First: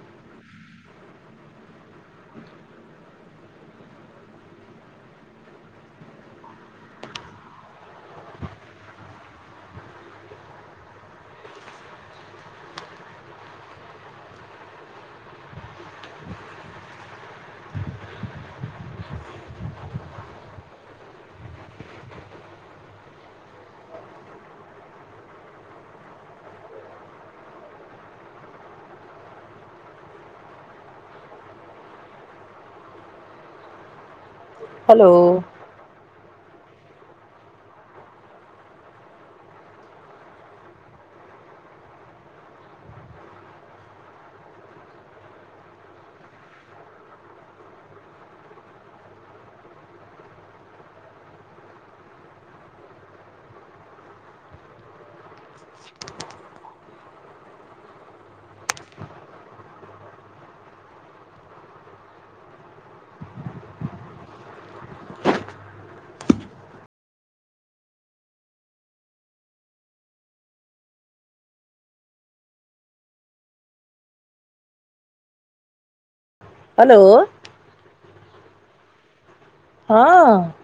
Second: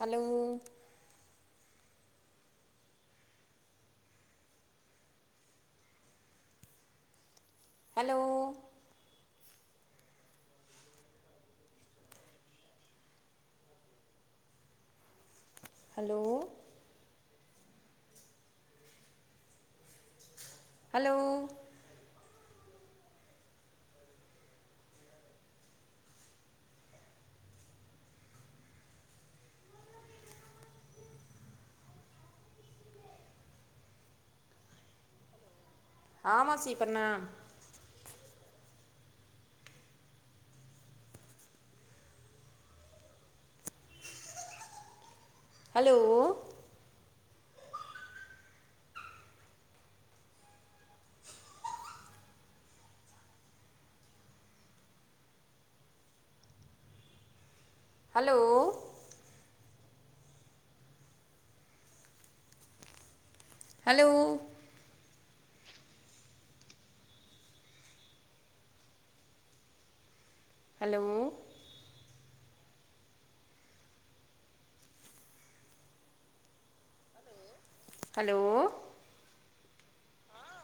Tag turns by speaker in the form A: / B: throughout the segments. A: hello
B: [inaudible]
A: hello hello hello
B: hello
A: हां मौसी प्रणाम hello hello hello hello
B: hello
A: hello
B: हँ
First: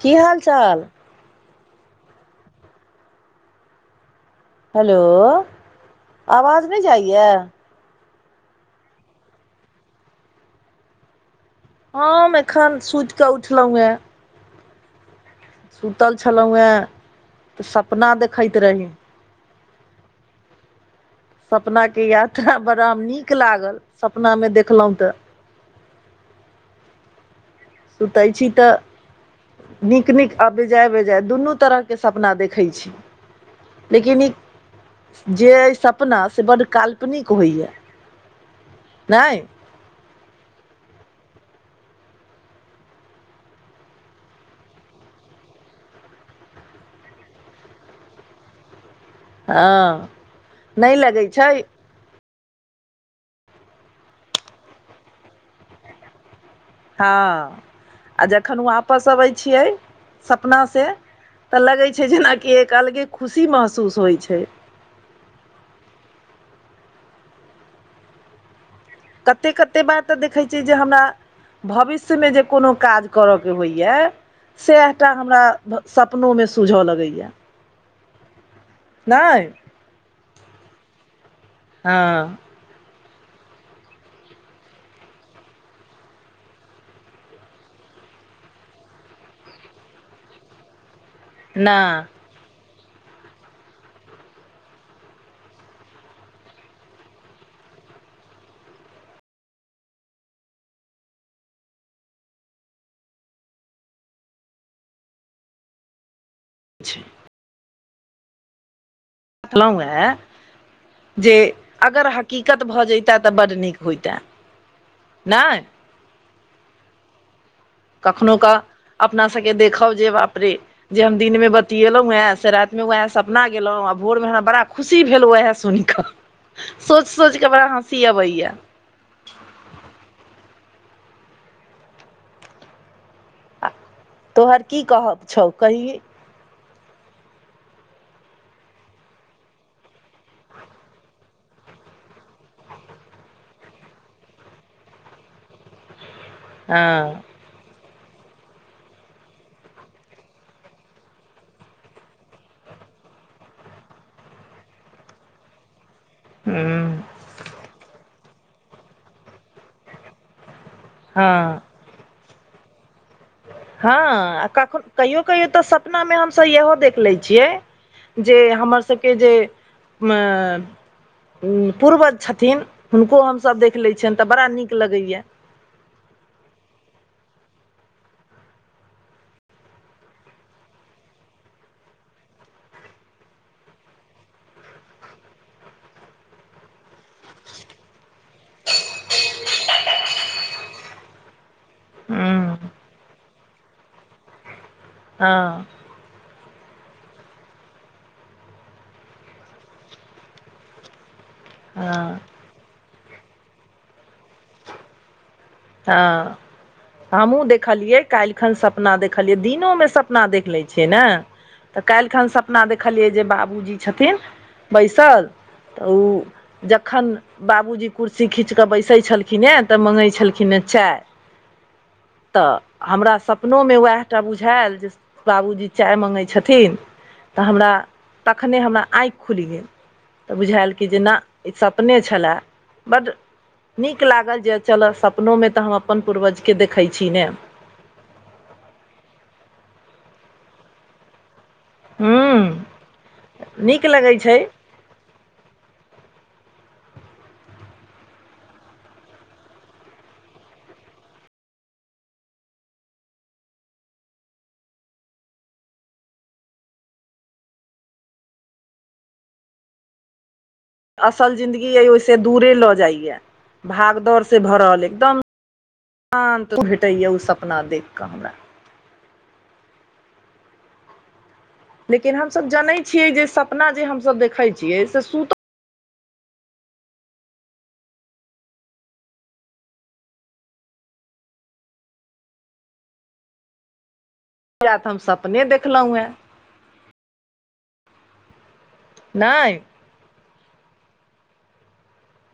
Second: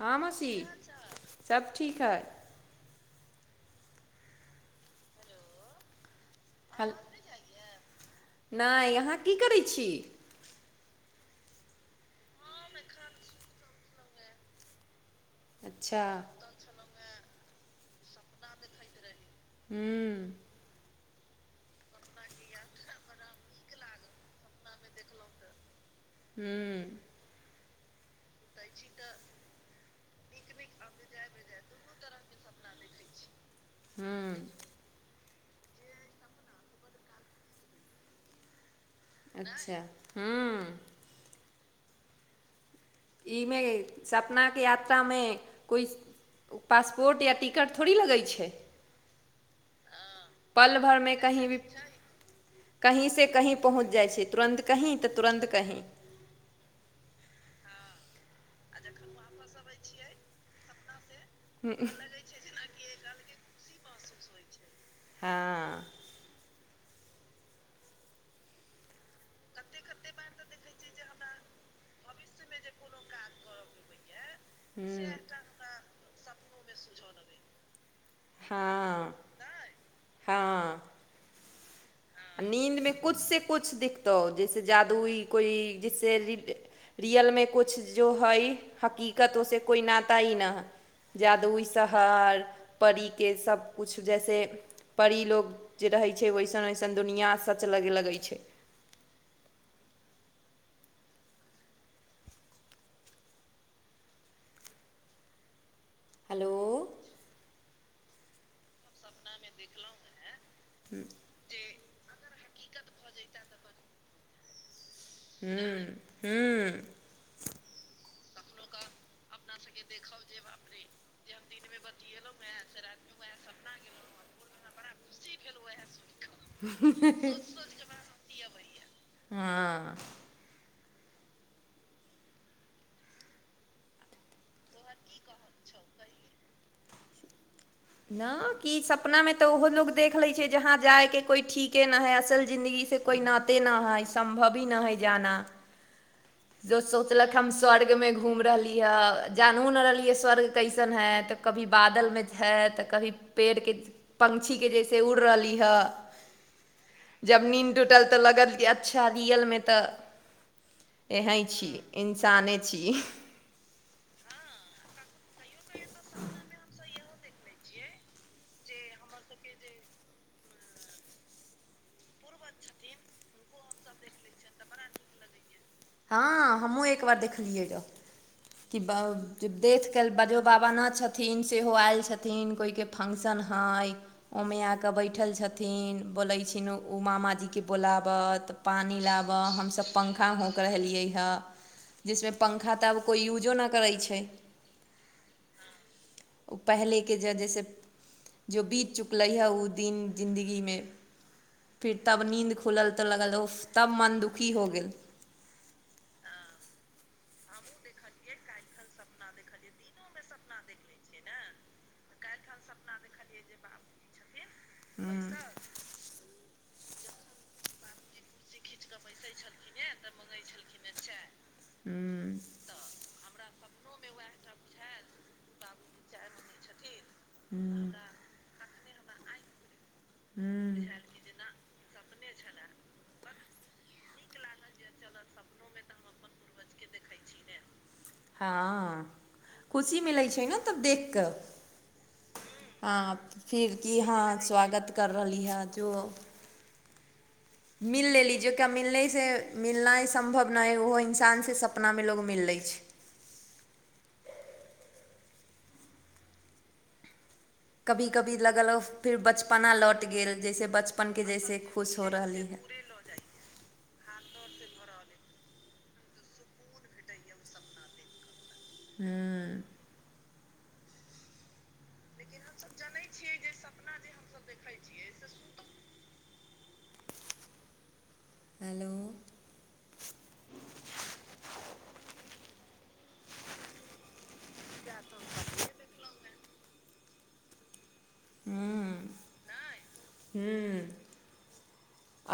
B: की
A: हँ
B: हाल
A: मौसी
B: चाल
A: सब ठीक हय
B: हेलो आवाज नहि जाइयै
A: नय अहाँ की करै छी
B: हम एखन सुति कऽ उठलौ यै
A: अच्छा
B: सुतल छलहुँ हेँ तऽ सपना देखैत रही
A: हूँ
B: सपनाक के यात्रा बड़ा नीक लागल सपना मे देखलौं तऽ
A: हूँ
B: सुतय छी तऽ नीक नीक आ बेजाय बेजाय दुनू तरह के सपना देखै छी लेकिन ई
A: हूँ
B: जे अइ सपना से बड्ड काल्पनिक होइए
A: अच्छा हँ ईमे सपनाके यात्रामे कोइ ओ पासपोर्ट या टिकट थोड़ी लगै छै
B: हँ
A: पल
B: नहि
A: भर में
B: लगै
A: कहीं
B: छै
A: भी कहींसँ कहीं पहुँच जाइ छै तुरन्त कहीं तऽ तुरन्त कहीं
B: हँ आ जखन वापस अबै छियै सपनासँ तऽ
A: हँ
B: लगै
A: हूँ
B: छै जेनाकि एक अलगे खुशी महसूस होय छै
A: हँ
B: कतेक कतेक बार तऽ देखैत छियै जे हमरा भविष्यमे जे कोनो काज करयके होइए से एकटा हमरा सपनोमे सूझऽ लगैया
A: हँ हँ
B: हँ
A: नीन्दमे कुछसँ कुछ देखितौ जैसे जादूई कोइ जैसे रि रियलमे किछ जो हइ हकीकत उसे कोइ नात ही न है जादूइ
B: नहि
A: शहर परीके सबकुछ जैसे परी लोग जे रहै छै वइसन वइसन चन दुनिआ सच लगे लगै छै हेलो
B: अ छैा देखलहु ह जे अगर हकीकत भए जताे तऽ बड नीक होईता
A: हू हू
B: कखनू का अपना सबके देखो जे बाप रे जे हम दिन में बतएलहुं वै से रात में वहे सपना गेलहुं आ भोर मेरा बड़ा खुशी भेल वएह सुनि के सोच सोचके बड़ा सीया बैय
A: हँ
B: तोहर की कहब छौ कहि
A: न कि सपना मे तऽ ओहो लोग देख लै छै जहा जाय के कोइ ठीके न है असल जिंन्दगी से कोइ नाते नहि है सम्भव ही नहि है जाना जो
B: हँ
A: सोचलक हम स्वर्गमे घूम रहली हे जानू ने रहलियै स्वर्ग कैसन है तऽ कभी बादलमे हइ तऽ कभी पेड़के पङक्षीके जैसे उड़ रहली हँ
B: हूँ
A: जब निन्द टूटल तऽ लगल अच्छा रियल मे तऽ एहे
B: हँ
A: छी इन्साने छी
B: हँ आ कखन कहियो कहियो तऽ सपनामे हमस इहो देख लै छियै जे हमर सबके जे अ पूर्वज छथिन हुनको हमसभ देख लै छन तऽ बड़ा नीक लगैया
A: हँ हमह एकबार देखलियै य कि देख क बाजो बाबा नहि छथिन सेहो आयल छथिन कोइके फंक्शन हइ ओमेआकेँ बैठल छथिन बोलै छिन ओ मामाजीकेँ बोलाबत पानी लाबऽ हम सब पंखा हो कहलाई ह जिसमें
B: हूँ
A: पंख अब यूज़जो ने कराई छै
B: हँ
A: ओ पहिलेके जे जइसे जो बीत चुकलै हे ओ दीन जिन्दगीमे फेर तब
B: हँ
A: नींन्द खुलल तऽ लगल ओ तब मन दुखी हो गेल
B: हँ हमहु देखलियै काल्हि खन सपना देख खलियै दिनोमे सपना देख लै छियै ने तऽ काल्हिखन सपना देखलियै जे बाबूजी छथिन बैसल तऽ ओ जखन बाबूजी कुर्सी खींच तऽ बैसै छलखिन हे तऽ मँगै छलखिन हे चाय
A: हुँ
B: तऽ हमरा सपनोमे उएह टा बुझाायल जे बाबूजी चाय मङ्गै छथिन तऽ हमरा तखने हमरा आँख खुलि गेल तऽ बुझायल कि जे नहि ई सपने छलय बड्ड नीक लागल जे चलऽ सपनोमे तऽ हम अपन पूर्वजके देखैत छी ने
A: हँ खुशी मिलैत छै ने तब देख कऽ
B: हुँ
A: हँ फिर की हँ स्वागत कर रहली है जो मिल लेली जकि मिललसँ मिलना ही सम्भव नहि है ओहो इन्सानसँ सपनामे लोकोग मिल लै छै कभी कभी लगल फेर बचपना लौट गेल जैसे बचपनके
B: असल
A: जैसे
B: जिन्दगी यइ
A: खुश हो
B: उहिसे
A: रहली
B: दूरे
A: हँ
B: लऽ जाइए भागदौड़ से भरल एकदम शान्त भेटैए ओ सपना देख कऽ हमरा
A: हुँ
B: लेकिन हमस जनै छियै जे सपना जे हमस देखे छियै से सुतल
A: हेलो
B: परा तऽ हम सपने देखलहुँ हेँ नहिइ
A: हुँ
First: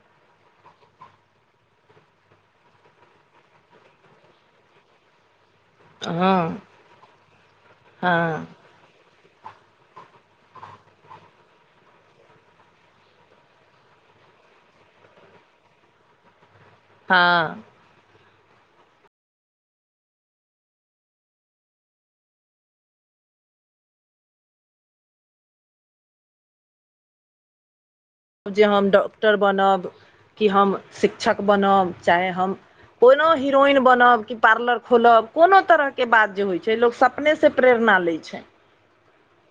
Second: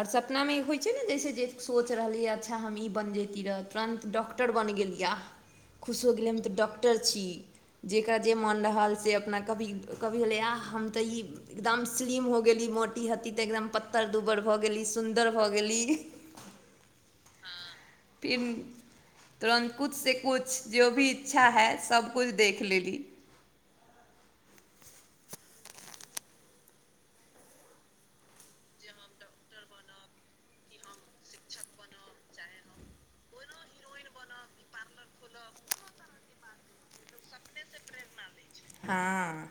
A: आओर सपनामे होइत छै ने जैसे जे सोच रहलियै अच्छा हम ई बनि जेैती रहै तुरन्त डॉक्टर बनि गेलियै
B: ह [unintelligible]
A: खुश हो गेलै हम तऽ डॉक्टर छी जकरा जे
B: हँ
A: मोन रहल से अपना कभी कभी हले आा हम ते ई एकदम स्लिम हो गेली मोटी ह्ती ते एकदम पत्तर दुबर भऽ गेली सुन्दर भऽ गेली
B: हँ
A: फिर तुरन्त किुछसँ किुछु जो भी इच्छा हइ सबकुछु देख लेली
B: जे हम डॉक्टर बनब कि हम शिक्षक बनब चाहे हम कोनो हिरोइन बनब कि पार्लर खोलब कोनो तरहके बात जे होइ छै लोक सपने से प्रेरणा लैत छै
A: हाँ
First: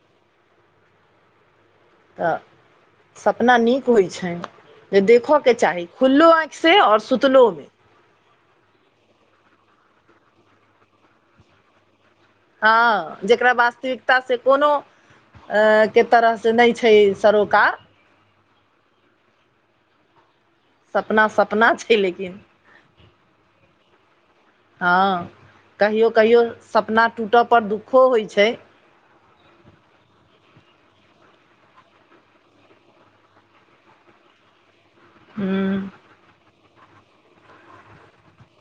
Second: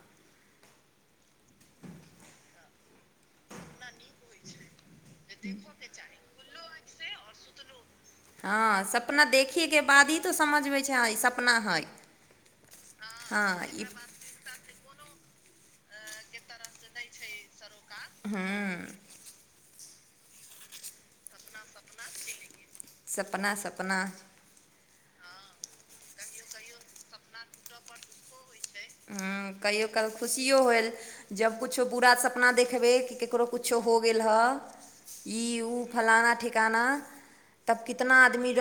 B: तऽ सपना नीक होइत छनि जे देखऽके चाही खुल्लो आँख से औ सुतलो में
A: हँ सपना देखैके बाद ही तो समझबै छैँ ई सपना हइ
B: हँ जेकरा
A: हँ
B: वास्तविक से
A: ई
B: कोनो के तरह से नहि छै सरोकार
A: हुँ
B: सपना सपना छै लेकिन
A: सपना सपना
B: हँ कहियो कहियो सपना टूटऽ पर दुःखो होइ छै
A: हुँ कहियो काल खुशियो होल जब किछो बुरा सपना देखबै कि ककरो किछो हो गेल हए ई ओ
B: हूँ
A: फलाना ठिकाना तब कितना आदमी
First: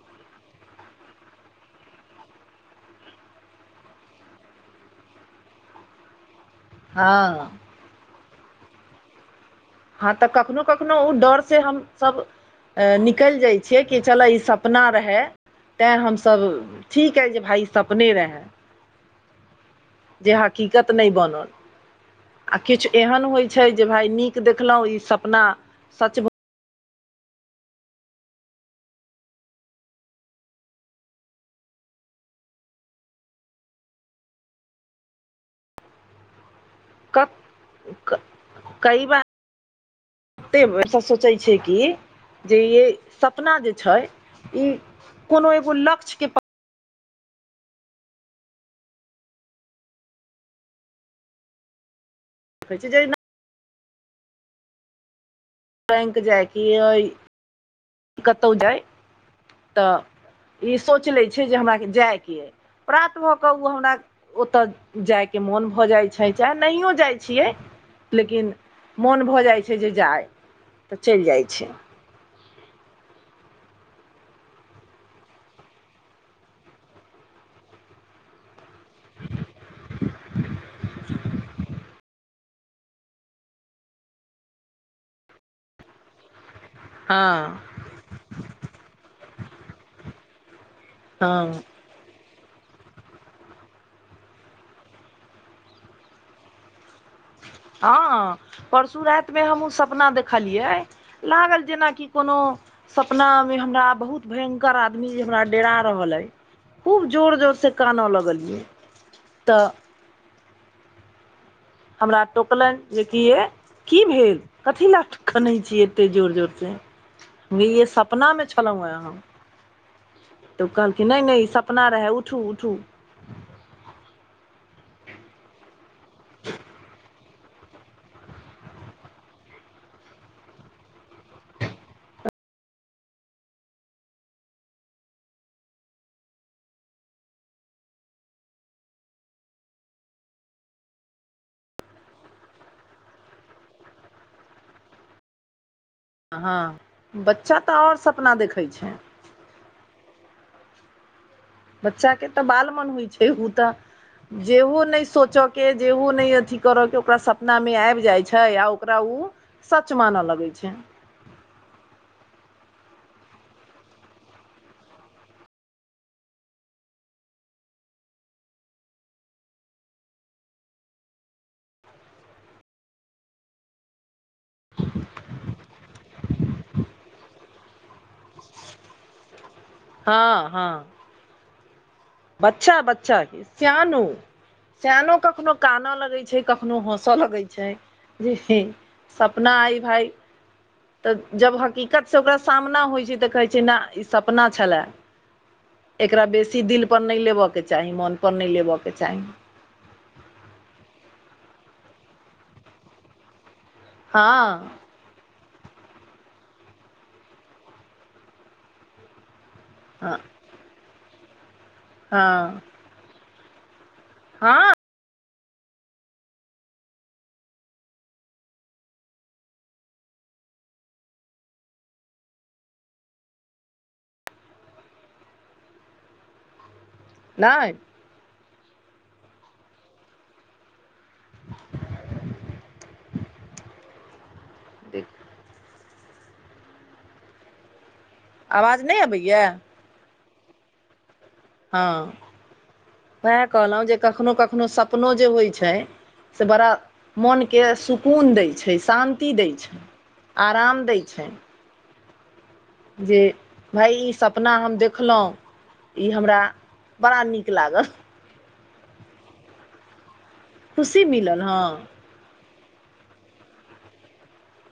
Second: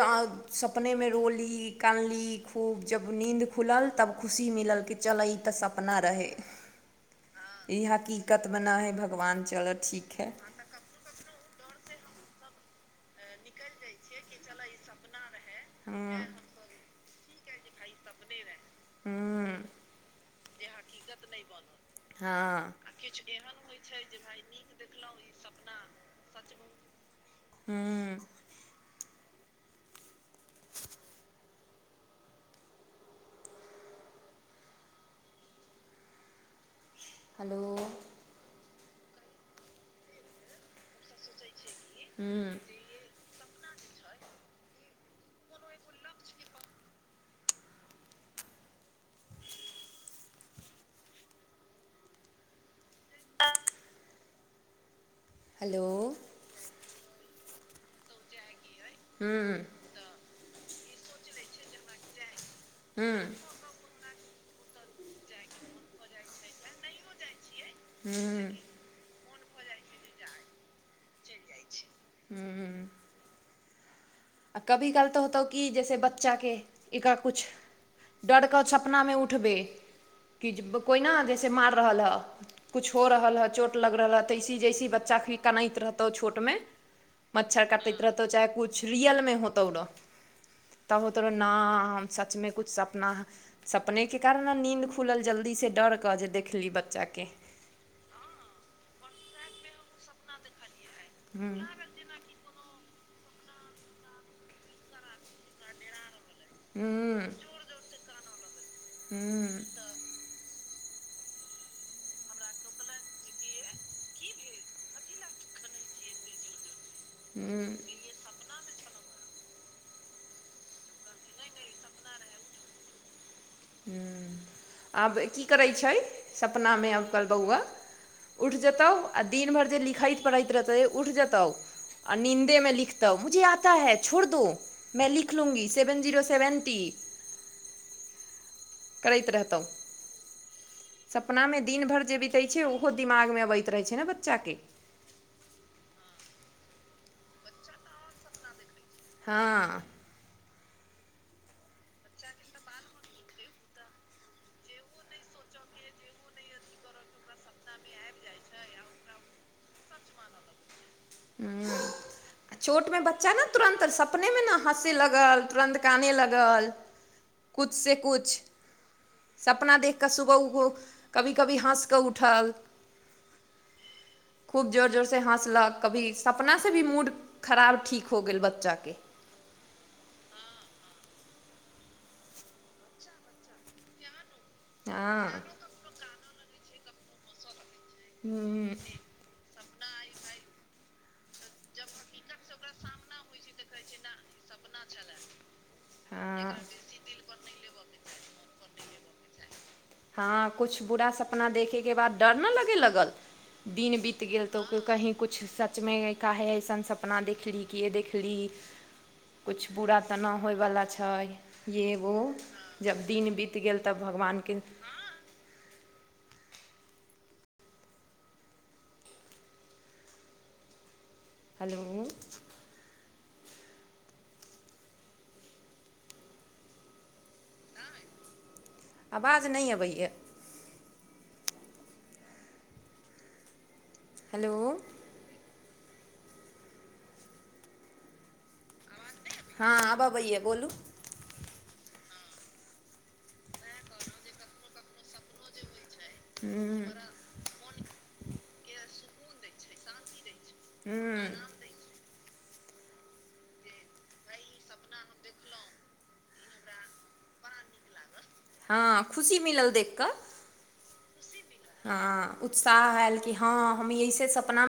A: सपनेमे रोली कानली खूब जब नीन्द खुलल तब खुशी मिलल कि चलऽ ई तऽ सपना रहै
B: हँ
A: इ हकीकत मे न है भगवान चल
B: हँ तऽ कखनो कखनो ओ डर से हमसब आ निकैल जाइ छियै कि चलऽ ई सपना रहै तैँ
A: हँ
B: हमसभ ठीक अइ जे भाय सपने रहै
A: हछ एहन होइ
B: देखलहु ई सपना सच
A: हूँ [unintelligible]
B: क
A: हेलो
B: कई बार एतेक सोचै छै कि
A: हूँ
B: जे सपना जे छै ई कोनो एगो लक्ष्य के खै छै जाइ ने
A: हेलो
B: बैंक जायके कतहु जाय
A: हूँ
B: तऽ ई सोच लै छै जे हमरा जाइके अइ प्रात
A: हूँ
B: भऽ कऽ ओ हमरा ओतय जायके मोन भऽ जाइत छै चाहे नहियो जाइ छियै लेकिन
A: हूँ
B: मोन भऽ जाइ छै जे जाइ तऽ चैल जाइ छै
A: हू आ कभी काल तऽ होतौ कि जैसे बच्चाके एकर कुछ डरकेऽ सपनामे उठबै कि जे कोइना जइसे मार रहल हँ कुछ हो रहल हए चोट लग रहल ह तैइसी जइसी बच्चाके भी कनैत रहतौ छोटमे
B: हँ
A: मच्छर काटैत रहतौ चाहे कुछ रियलमे होतौ रहो तब हो तोरो
B: हँ
A: नाम हम सचमे कुछ सपना ह सपनेके कारण ने नीन्द खुलल जल्दीसँ डर कऽ जे देखली बच्चाकेँ
B: हँ परसु रातमे हमहुूँ सपना देखलियै
A: हूँ
B: लागल जेनाकि कोनो सपना मे हमरा बहुत भयं्कर आदमी जे हमरा देरा रहल अय खूब जोर जोर से कानऽ लगलियै
A: हू
B: तऽ हमरा टोकलन जेकि य की भेल कथी लए क खनै छीयै एतेक जोर जोरसँ
A: हूँ
B: सपना मे छलहुं हे हम तऽ ओ कहलखिन नहि नहि ई सप अपना रहै उठू उठू
A: आब की करै छै सपनामे आब कल्ह बौआ उठि जेतहु आ दिन भरि जे लिखैत पढ़ैत रहतै उठि जेतहु आ नींन्दे में लिखतौ मुझे आता है छोड़ दो में लिख लूंगी सेवन जीरो सेवन्टी करैत रहतहुँ सपनामे दिन भरि जे बिते छै ओहो दिमागमे अबैत रहैत छै ने बच्चाके
B: हँ बच्चा तऽ ओर सपना देखैत छै
A: हँ
B: बच्चाके तऽ बाल मन होइ छै उ तऽ जेहू नहि सोचय के जेहू नहि अथि करय के ओकरा सब नामि आब जाइ छै आ ओकरा उ सच मानऽ लगै छै
A: हू चोटमे बच्चा ने तुरन्त सपनेमे ने हँसय लगल तुरन्त काने लगल कुछ स कुछ सपना देख कऽ सुबह उो कभी कभी हँस कऽ उठल खूब जोर जोरसँ हँसलक कभी सपना से भी मूड खराब ठीक हो गेल बच्चाके
B: हँ हँ बच्छा बच्छा स्यानो स्यानो
A: हँ
B: कखनो कानऽ लगै छै कखनो हँसऽ लगै छै जी
A: हूँ
B: सपना आइ भाइ तऽ जब हकीकत से ओकरा सामना होइ छै तऽ कहै छै न ई सपना छले एकरा
A: हँ
B: बेसी दिल पर नहि लेबऽ के चाही मन पर नहि लेबऽ के चाही
A: हँ कुछ बुरा सपना देखयके बाद डर नहि लगे लगल दिन बीत गेल तोऽ
B: हँ
A: कोइ कहीं कुछ सचमे काहे अइसन सपना देखली कीये देखली कुछ बुरा
B: हँ
A: तऽ नहि होइवला छै ये वो
B: हँ
A: जब दिन बीत गेल तब भगवानके
B: हँ
A: हेलो
B: नहि
A: आवाज नहि अबैया
B: [inaudible]
A: हेलो
B: ठीक [unintelligible] आवाज नहि अबैया
A: हँ आब अबैय बोलू
B: हँ उएह कहलहुँ जे कखनो कखनो सपनो जे होइ छै से बड़ा मोनके सुकून दै छै शान्ति दै छै आराम दै छै जे भाय ई सपना हम देखलहुँ ई हमरा बड़ा नीक लागल
A: हँ खुशी मिलल देख कऽ
B: खुशी मिलल हँ
A: हँ उत्साह आयल कि हँ हम एहिसे सपना